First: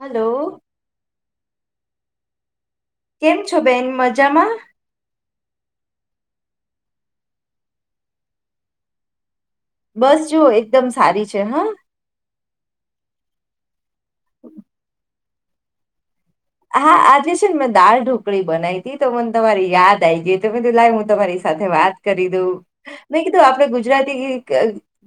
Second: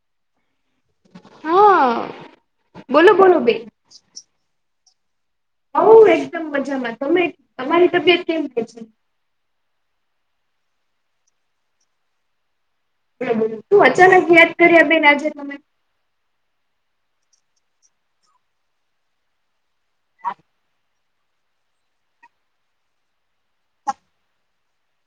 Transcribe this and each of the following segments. Hello હા બોલો બોલો કેમ છો બેન મજામાં હ એકદમ મજામાં તમે તમારી તબિયત કેમ કે છે બસ જુઓ એકદમ સારી છે હા બ ત અચાનક યાદ કર્યા બેન આજે તમે હા આજે છે ને મેં દાળ ઢોકળી બનાવી તી તો મને તમારી યાદ આ આવી ગઈ ત તો લાગે તમારી સાથે વાત કરી દઉ મે કીધું આપડે ગુજરાતી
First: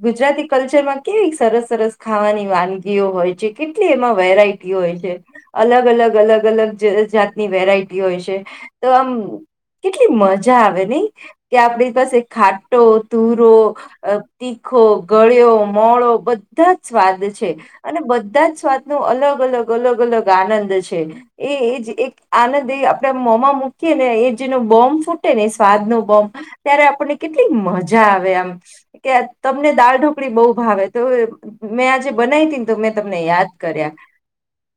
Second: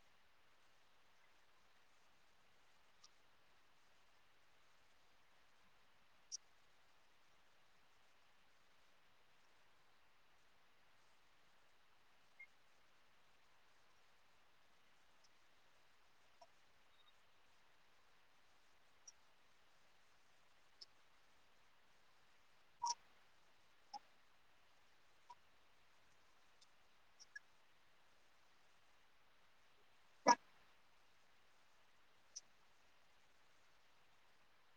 ગુજરાતી કલ્ચરમાં કેવી સરસ સરસ ખાવાની વાનગીઓ હોય છે કેટલી એમાં વેરાયટી હોય છે અલગ અલગ અલગ અલગ જાતની વેરાયટી હોય છે તો આમ કેટલી મજા આવે નને કે આપડી પાસે ખાટો તુરોીખ આખો ગળ્યો મોડો બધા જ સ્વાદ છે અને બધા જ સ્વાદ નું અલગ અલગ ગોલોગોલોગ આનંદ છે એ એક આનંદ આપ મોમા મૂકી ને એ જેનો બોમ્બ ફૂટે ને સ્વાદ બમ્બ ત્યારે આપણને કેટલીક મજા આવે આમ કે તમને દાળ ઢોકળી બહુ ભાવે તો મેં આજે બનાવી હતીી ને તો મેં તમને યાદ કર્યા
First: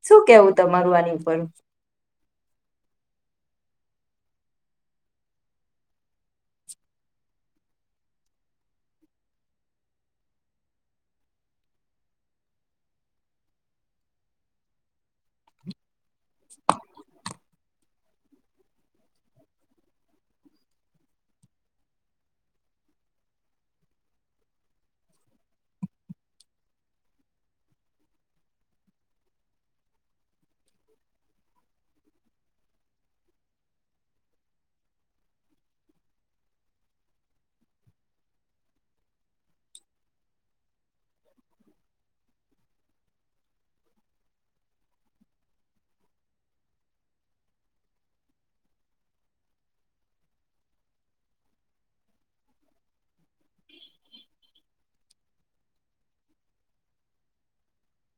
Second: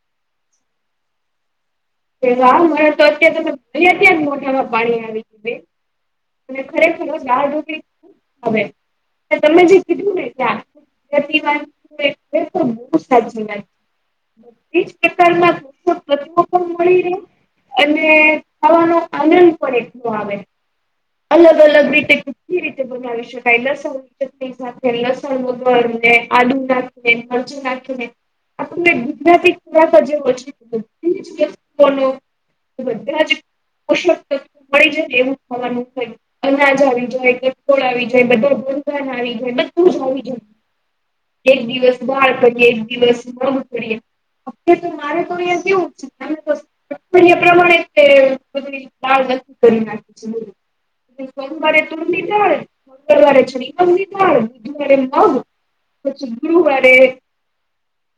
શું કેવું તમારું આ હું પણ વા મા તો અત્યારે તો ભ અતં મોટામાં પાણી આવે છે અને ખરેખર જ રાહ હવે તમે જે કીધું ને ત્યા તિ વાત એટલે તો બહુ સાચું વાત બ પ્રકારમાં પણ મળી રહે અને ખવાનો આનંદ પણ એટલો આવે અલગ અલગ રીતે કે રીતે બનાવી શકાય લસણની ચટણી સાથે લસણ વગર આલુ નાખીને મરચું નાખીને આપણ ગુજરાતી ખુરાકા જે છે વતુઓનો તો બધાજ પોષક મળી જાય ને એવું ખાવાનું હોય અનાજ આવી જાય ગઠળ આવી જાય બધા આવી જાય બધું જ આવી જાય એક દિવસ બહાર પડીએ એક દિવસ મગ પડીએ અ તો મારે તો અહીંયા કેવું પ્રમાણે બ લળ ન કરી નાખી છે સોમવારે તુર નિધાળ મંગળવારે જ મ નિધાળ બુધવારે મગ પછી ગ્રુવારે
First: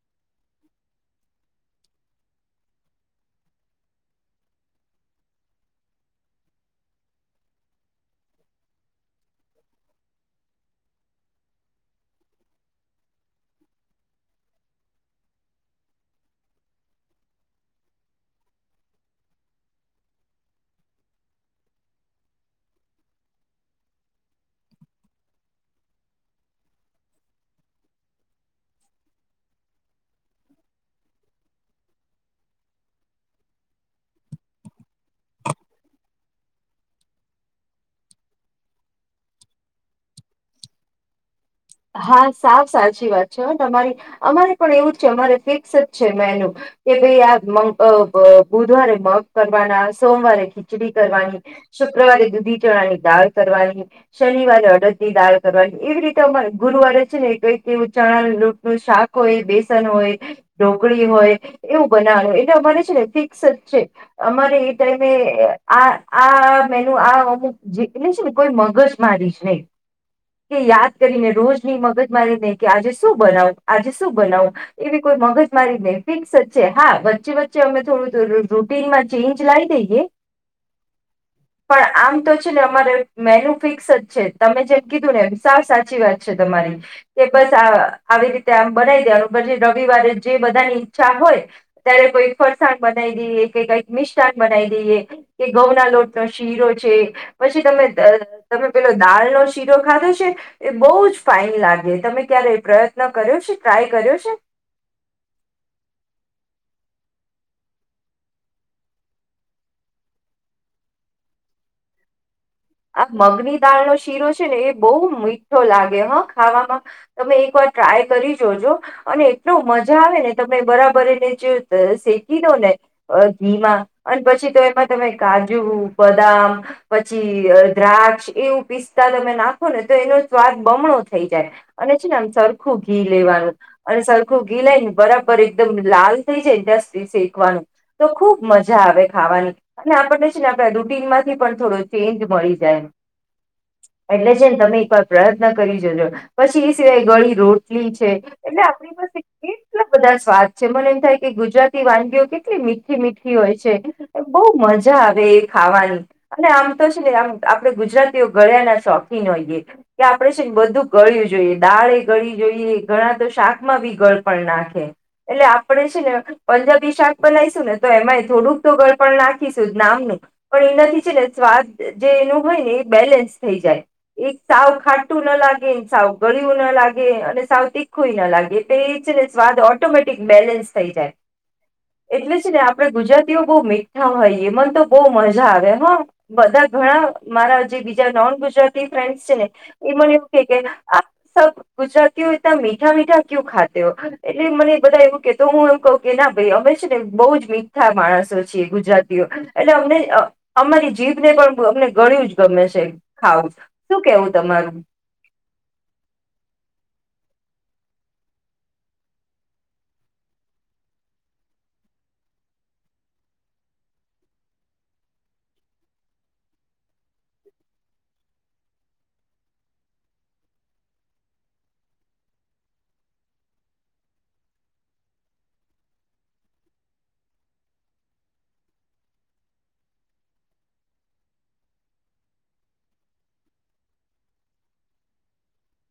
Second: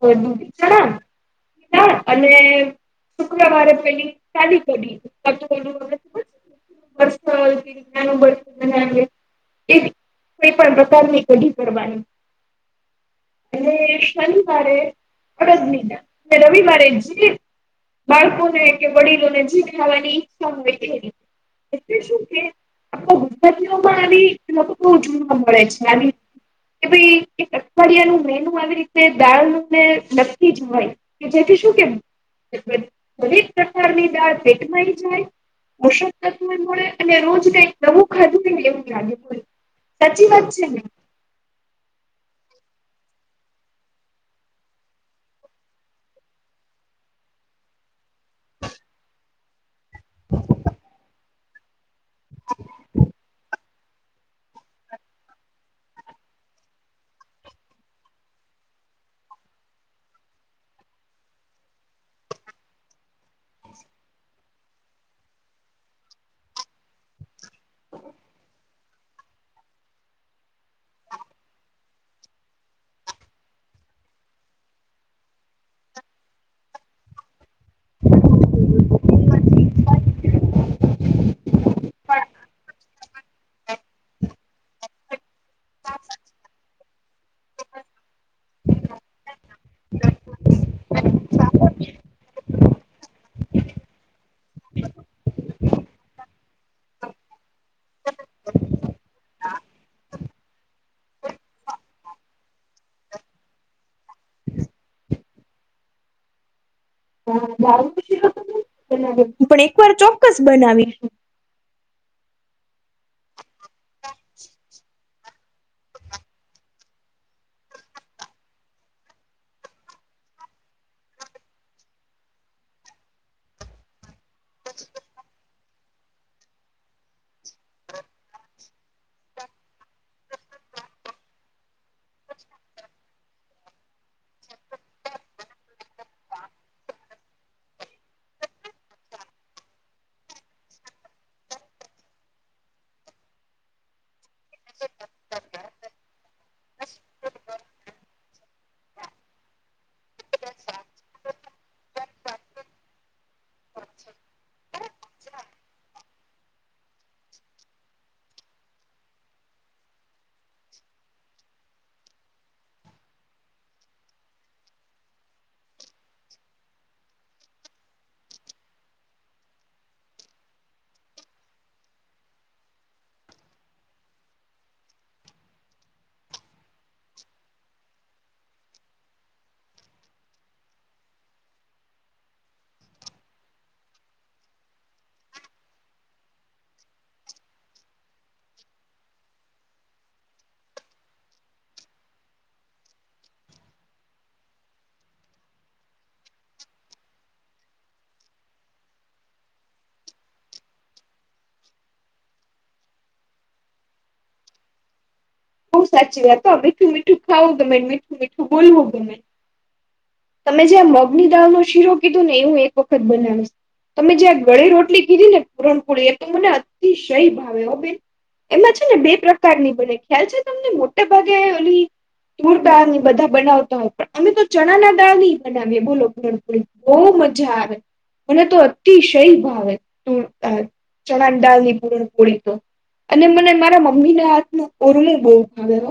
દૂી ચણા અને શુક્રવારે પેલી ચાલી પડી હ બર્તા હોલ્તી નાનું બર્તીનાન એવી કોઈ પણ પ્રકારની કઢી કરવાની અને શનિવારે અડદ દિના અને રવિવારે જે બાળકોને કે વડીલોને જીવ ખાવાની ઈચ્છા હોય તે રીતે એટલે જોકે આપ ગુજતીઓમાં આવી બહુ જોવા મળે છે આવી કે ભાઈ એ અઠવાડિયાનું મેનુ આવી રીતે દાળનુંને નક્કી જ હોય કે જે કે દરેક પ્રકારની દાળ ભેટમાંય જાય ઓશક તત્વું મળે અને રોજ કઈક નવું ખાધું કેને એવું લાગે મળે સાચી વાત છે ને હા સાવ સાચી વાત છે અમારી અમારે પણ એવું જ છે અમારે ફિક્સ જ છે મેનુ કે ભાઈ આ મ બુધવારે મગ કરવાના સોમવારે ખીચડી કરવાની શુક્રવારે દૂધી ચણાની દાળ કરવાની શનિવારે અડદ ની દાળ કરવાની એવી રીતે અમારે ગુરુવારે છે ને કઈ ચણા લોૂટ નું શાક હોય બેસન હોય ઢોકળી હોય એવું બનાવડ એટલે અમારે છે ને ફિક્સ જ છે અમારે એ ટાઈમે આ આ અમુક જે ને કોઈ મગજ મારીશ નહી કે યાદ કરીને રોજ ની મગજ મારી નહી કે આજે શું બનાવ આજે શું બનાવું એવી કોઈ મગજ મારી ન ફિક વચચે હા વચ્ચે વચ્ચે અમે થોડું રૂટીનમાં ચેન્જ લાવી દઈએ [inaudible] પણ આમ તો છે ને અમારે મેન્યુ ફિક્સ જ છે તમે જેમ કીધું ને એમ સા સાચી વાત તમારી બસ આવી રીતે આમ બનાવી દેવાનું પછી રવિવારે જે બધાની ઈચ્છા હોય ત્યારે કોઈ ફરસાણ બનાવી દઈએ કે કઈક મિષાન બનાવી દઈએ કે ઘઉ ના લોટ શીરો છે પછી તમે તમે પેલો દાળનો શીરો ખાધો છે એ બહ જ ફાાઈન લાગે તમે ક્યારે એ પ્રયત્ન કર્યો છે ટ્રાય કર્યો છે [inaudible] પણ એક વાર ચોક્કસ બનાવી આ મગની દાળ નો શીરો છે ને એ બહુ મીઠો લાગે હા ખાવામાં તમે એક વાર ટ્રાય કરી જોજો અને એટલ મજા આવે ને તમે બરાબર એને જે શેકી દો ને ઘીમાં અને પછી તો એમાં તમે કાજુ બદામ પછી દ્રાક્ષ એવું પિસ્તા તમે નાખો ને તો એનો સ્વાદ બમણો થઈ જાય અને છે નેમ સરખું ઘી લેવાનું અને સરખું ઘી લઈને બરાબર એકદમ લાલ થઈ જાયને ત્યાં સુ શેક ખબ મજા આવે ખાવાની અને આપને છે ને આપ રૂટીન માંથી પણ થોડો ચેન્જ મળી જાય એટલે છે ને તમે એકવાર પ્રયત્ન કરી જજો પછી એ સિવાય ગળી રોટલી છે એટલે આપણી કેટલા બધા સ્વાદ છે મને એમ થાય કે ગુજરાતી વાનગીઓ કેટલી મીઠી મીઠી હોય છે બહ મજા આવે એ ખાવાની અને આમ તો આપે ગુજરાતીઓ ગળ્યા ના શોખીન હોઈયએ કે આપણેે છે ને બધું ગળ્યું જોઈએ દાળ ગળી જોઈએ ઘણા તો શાકમાં બી ગળ પણ નાખે એટલે આપડે છે ને પંજાબી શાક બનાવીશું ને તો એમાં થોડુંક તો ગળપ નાખીશું નામનું પણ એ નથી છે ને સ્વાદ જે એનું હોય ને એ બેલેન્સ થઈ જાય એક સાવ ખાટું ના લાગે સાવ ગળયું ના લાગે લાગે અને સાવ તીખું ના લાગે તો એ છે ને સ્વાદ ઓટોમેટિક બેલેન્સ થઈ જાય એટલે જ ને આપડે ગુજરાતી બહુ મીઠા હોઈએ મને તો બહુ મજા આવે હા બધા ઘણા મારા જે બીજા નોન ગુજરાતી ફ્રેન્ડસ છે ને એ મને એવું કે કે આ ગુજરાતીઓ ત્યાં મીઠા મીઠા કયુ ખાતે હો એટલે મને બધા એવું કેતો હું એમ કહ કે ના ભાઈ અમે ને બહ જ મીઠા માણસો છ ગુજરાતીઓ એટલે અમને અમારી જીભને પણ. અમને ગણું જ ગમે છે ખાવ શું કેવું તમારું. બહ સાચી વાત તો મીઠું મીઠું ખાવું ગમે મીઠું મીઠું બોલવું ગમે. તમે જ્યાં મગની દાળનો શીરો કીધું ને એ હું એક વખત બનાવીશ. તમે જ્યાં ગળે રોટલી કીધી ને પૂરણપુળી એ તો મને અતિશય ભાવે ઓ બેન. એમાં છે ને બે પ્રકારની બને ખ્યાલ છે તમને મોટેા ભાગે ઓલી. તુર દાળ ને બધા બનાવતા હોય પણ અમે તો ચણા ના દાળ નહી બનાવીએ બોલોણ બ. મજાર. મને તો અતિશય ભાવે તું ચણા દાલની પૂરણ કોળી તો. અને મને મારા મમ્મીને હાથનું ઓરમું બહુ.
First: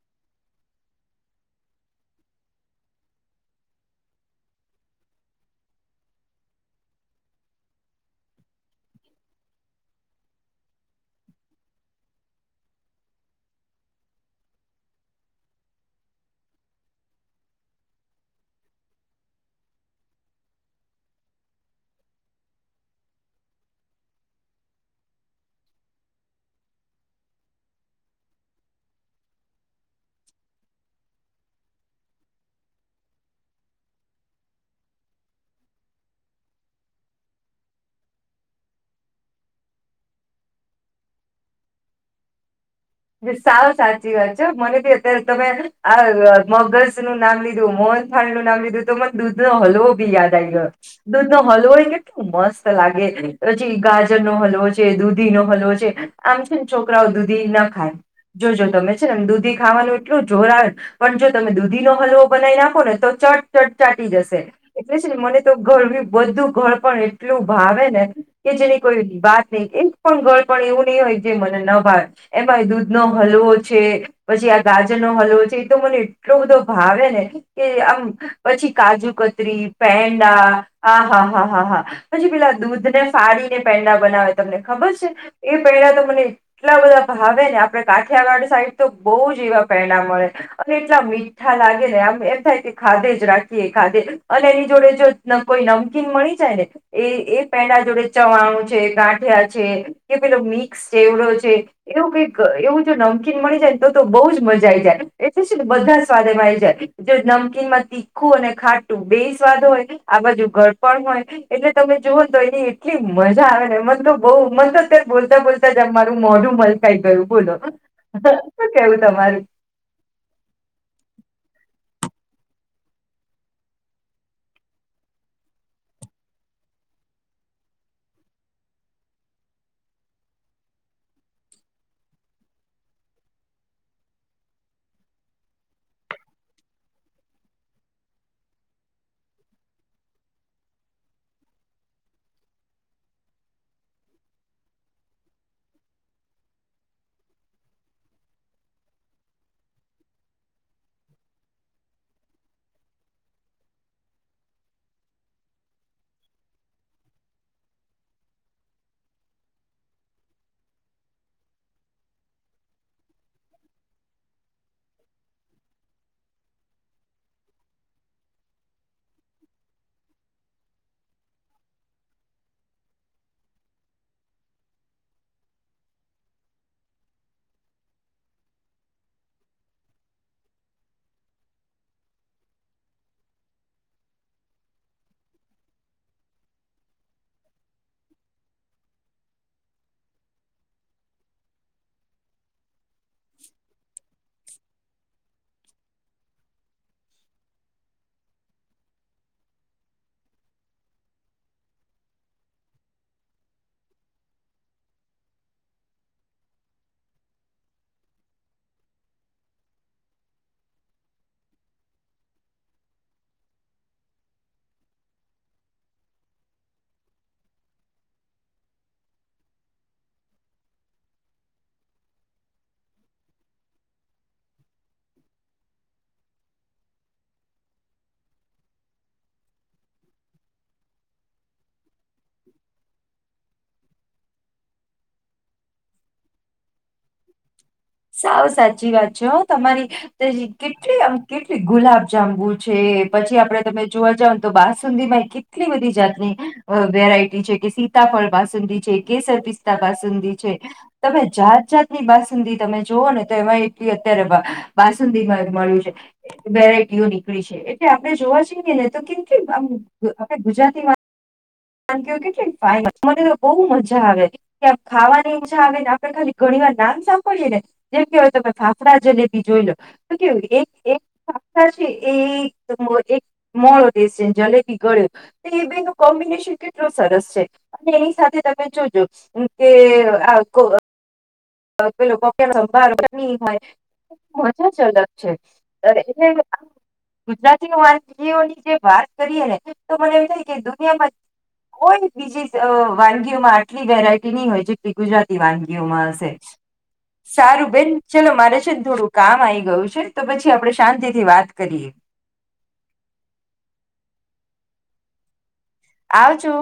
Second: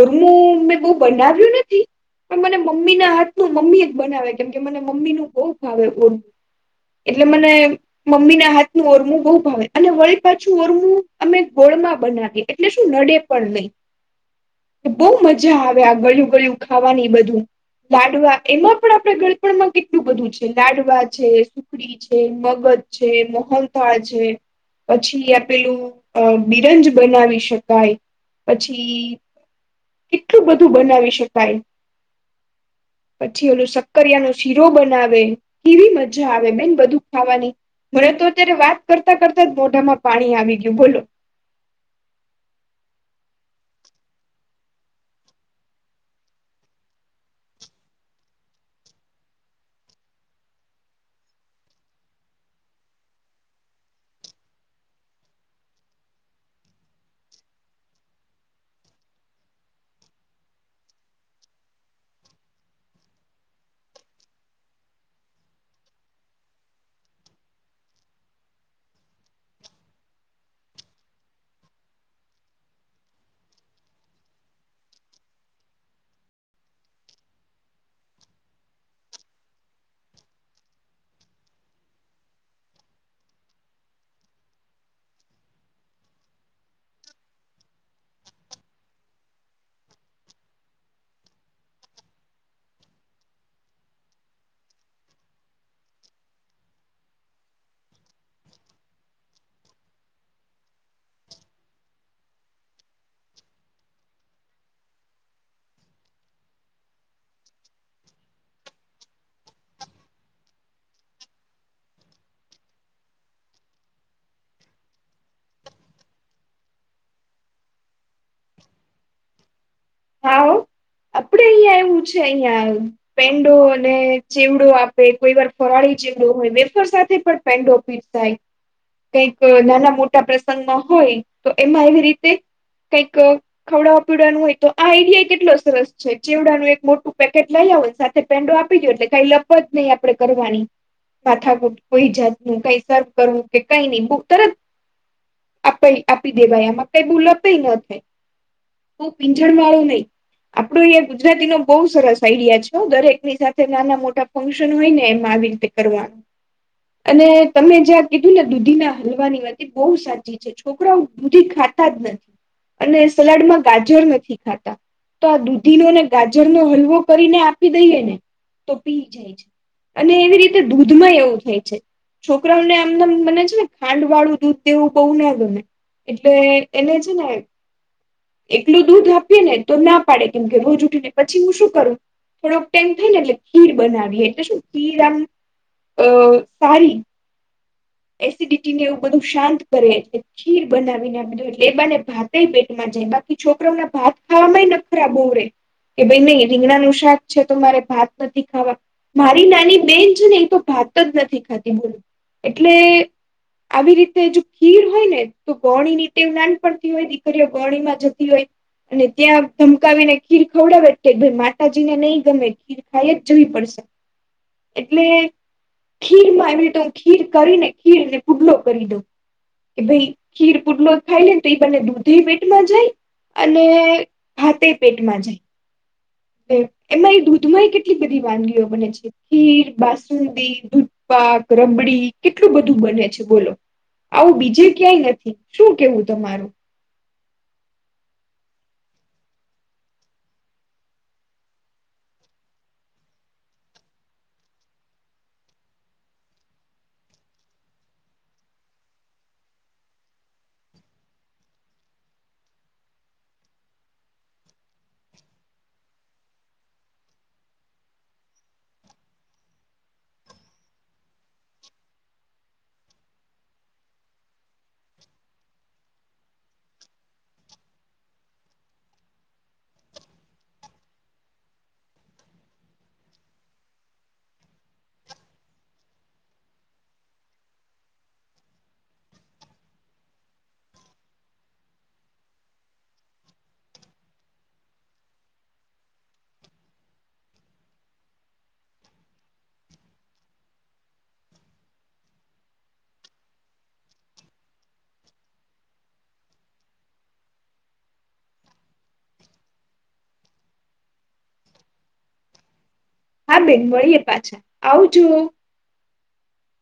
ઉરમું મેં બહુ બનાવ્યું નથી. પણ મને મમ્મી ના હાથ ન મમ્મી જ બનાવે કેમ કે મને મમ્મી નું કોપ આવે ઓ. એટલે મને મમ્મીના હાથ ન ઓરમું બહુ ભાવે અને વળી પાછું ઓરમું અમે ગોળ. બનાવી એટલે શું નડે પણ નહી. બહુ મજા આવે આ ગળિું ગળિયું ખાવાની બધું. લાડવા એમાં પણ આપડે ગળપણમાં કેટલું બધું છે લાડવા છે સુખડી છે મગર. છે મોહનતાળ છે. પછી આપેલું અ બિરંજ બનાવી શકાય. પછી કેટલું બધું બનાવી શકાય. પછી ઓલું શક્કરિયા ન શીરો બનાવે કેવી મજા આવે બેન બધું ખાવાની. મને તો અત્યારે વાત કરતા કરતા જ મોઢામાં પાણી આવી ગયું બોલો. સાવ સાચી વાત છે મને ભી અત્યારે તમે આ મગસ નું નામ લીધું. [unintelligible] લીધું તો મને દૂધ નો હલવો બી યાદ આવી ગયો દૂધ નો હલવો એ કેટલું મસ્ત લાગ. પછી ગાજર નો હલવો છે દૂધી નો હલવો છે આમ છે ને છોકરાઓ દૂધી ના. [unintelligible] જોજો તમે છે ને દૂધી ખાવાનું એટલું જોર આવે પણ જો તમે દૂધી નો હલવો બનાવી નાખો ને તો. ટ ચટ ચાટી જશે એટલે છે ને મને તો ઘર બધું ઘર પણ એટલું ભાવે ને. કે જેની કોઈ વાત નહી એક પણ ગળ પણ એવું નહી હોય જે મને ન ભાવે. એમાં દૂધ નો હલવો છે પછી આ ગાજર નો હલવો છે એતો મને એટલો બધો ભાવે ને. કે આમ પછી કાજુ કતરી પેંડા હ હા હા હા હા પછી. પેલા દૂધ ને ફડીને પેંડા બનાવે તમને ખબર છે એ પેંડા તો મને એટલા બધા. હવે ને આપડે કાઠિયાવાડ સાઈડ તો બહુ જ એવા પેડા મળે અને એટલા મીઠા લાગે ને. એમ થાય કે ખાધે જ રાખીએ ખાધે અને એની જોડે જો કોઈ નમકીન મળી જાય ને એ. એ પેડા જોડે ચવાણું છે ગાંઠિયા છે કે પેલો મિક્સ જેવડો છે. એવું કઈક એવું જો નમકીન મળી જાય ને તો બઉ જ મજા આઈ જાય એટલે ને બધા સ્વાદ એમાં આવી જાય. જો નમકીનમાં તીખું અને ખાટું બે સ્વાદ હોય આ બાજુ ઘડપણ હોય એટલે. તમે જુઓ તો એની એટલી મજા આવે ને મત તો બ મત તો અત્યારે બોલતા બોલતા જમ મારું મોઢું મળ. કઈ ગયું બોલો શું કેવું તમારું [unintelligible] એવું છે અહિયાં પેંડો અને ચેવડો આપે કોઈ વાર ફરાળી ચેવડો હોય. સાથે પણ પેન્ડોપીટ થાય. કઈક નાના મોટા પ્રસંગમાં હોય તો એમાં એવી રીતે. કઈક ખવડાાવવાપીડાનું હોય તો આ આઈડિયા કેટલો સરસ છે. ચીવડાનું એક મોટું પેકેટ લઈ આવો સાથે પેંડો આપી ગયો એટલે કાઈ લપ જ નહીિ આપડે કરવાની. માથાકુટ કોઈ જાતનું કઈ સર્વ કરવું કે કઈ નહી બ તરત. આપે આપી દેવાય એમાં કઈ બોલપ ન થાય. હ પીંછણ વાળું નહી આપડું. ગુજરાતી નો બઉુ સરસ આઈડિયા છે દરેકની સાથે નાના મોટા ફંક્શન હોય ને એમ આવી રીતે કરવાનું. [inaudible] અને તમે જ્યાં કીધું ને દૂધી ના હલવાની વાત એ બહુ સાચી છે છોકરાઓ દૂધી ખ ખાતજ નહીં અને સલાડમાં ગાજર નથી ખાતા તો આ દુ ઘીનો ને ગાજરનો હલવો કરીને આપી દઈએ ને તો પી જાય છે અને એવી રીતે દૂધમાં એવું થાય છે છોકરાઓને આમનેમ મને છે ને ખાંડ વાળું દૂધ દેવું બહુ ન ગમે એટલે એને છે ને એકલું દૂધ આપીએ ને તો ના પાડે કેમ કે રોજ ઉઠીને પછી હું શું કરું થોડોક ટાઈમ થઈ ને એટલે ખીર બનાવીએ એટલે શું ખીર આમ અ સારી એસિડિટી ને એવું બધું શાંત કરે એટલે ખીર બનાવીને બધો એલે એબાને ભાતેય પેટમાં જે બાકી છોકરો ના બાત ખાવામાં એ નખરા બો રે કે ભાઈ નહી રીંગણાનું શાક છે તો મારે ભાત નથી ખાવા મારી નાની બેન છે ને એ તો ભાત જ નથી ખાતી બોલ એટલે આવી રીતે જો ખીર હોય ને તો ગૌણી ની ટેવ નાનપણ તી હોય દીકરીઓ ગૌણીમાં જતી હોય અને ત્યાં ધમકાવી ને ખીર ખવડાવે એ ભઈ માતાજીને નહી ગમે ખીર ખાઈ જ જવી પડશે [inaudible] એટલે ખીરમાં આવી તો ખીર કરીને ખીર ને પુડલો કરી દો કે ભાઈ ખીર પૂટલો જ ખાઈ લે ને તો એ બને દૂધ પેટમાં જાય અને ભાતે પેટમાં જાય એમાં એ દૂધમાં એ કેટલી બધી વાનગીઓ બને છે ખીર બાસુુંદી દૂધ પાક રબડી કેટલું બધું બને છે બોલો આવું બીજે ક્યાંય નથી શું કેવું તમારું [unintelligible] સાવ સાચી વાત છે તમારી કેટલી આમ કેટલી ગુલાબ જાંબુ છે પછી આપડ તમે જોવા જાવ તો બસુંદીમાં કેટલી બધી જાતની વેરાયટી છે કે સીતા ફળ બાસંદી છે કેસર પિસ્તા બાસંદી છે તમે જાત જાત ની બાસુંદી તમે જોઓ ને તો એમાં એટલી અત્યારે બાસુંદી માં મળ્યું છે વેરા ટિયો નીકળી છે એટલે આપડણે જોવા જઈએ ને તો કેમ કેમ આમ આપણે ગુજરાતીમાં [unintelligible] કે કેટલીને ફન [unintelligible] મને તો [unintelligible] બહુ મજા આવે કે ખાવાની ઈજા આવે ને આપડે ખાલી ઘણી વાર નામ સાંભળીયે ને જેમ કેહેવાય તમે ફાફડા જલેબી જોઈ લો તો કેવું એ એ એ એક મોડો દસ છેને જલેબી ગળ્યો એ બે ન કોમ્બિનેશન કેટ લું સરસ છે અને એની સાથે તમે જોજો કે આ [unintelligible] પ લોકો કેાર કે ન હોય [unintelligible] મોજા જ અલક છે એલે ગુજરાતી વાનગીઓ ની જે વાત કરીએ ને તો મને એવુ થાય કે દુનિયામાં હોય બીજી વાનગીઓમાં આટલી વેરાયટી નહી હોય જેટલી ગુજરાતી વાનગીઓમાં હશે [unintelligible] સારું બેન ચલો મારે છે ને થોડું કામ આઈ ગયું છે તો પછી આપડણે શાંતિથી વાત કરીએ [unintelligible] હા બેન મળીએ પાછા આવજો આવજો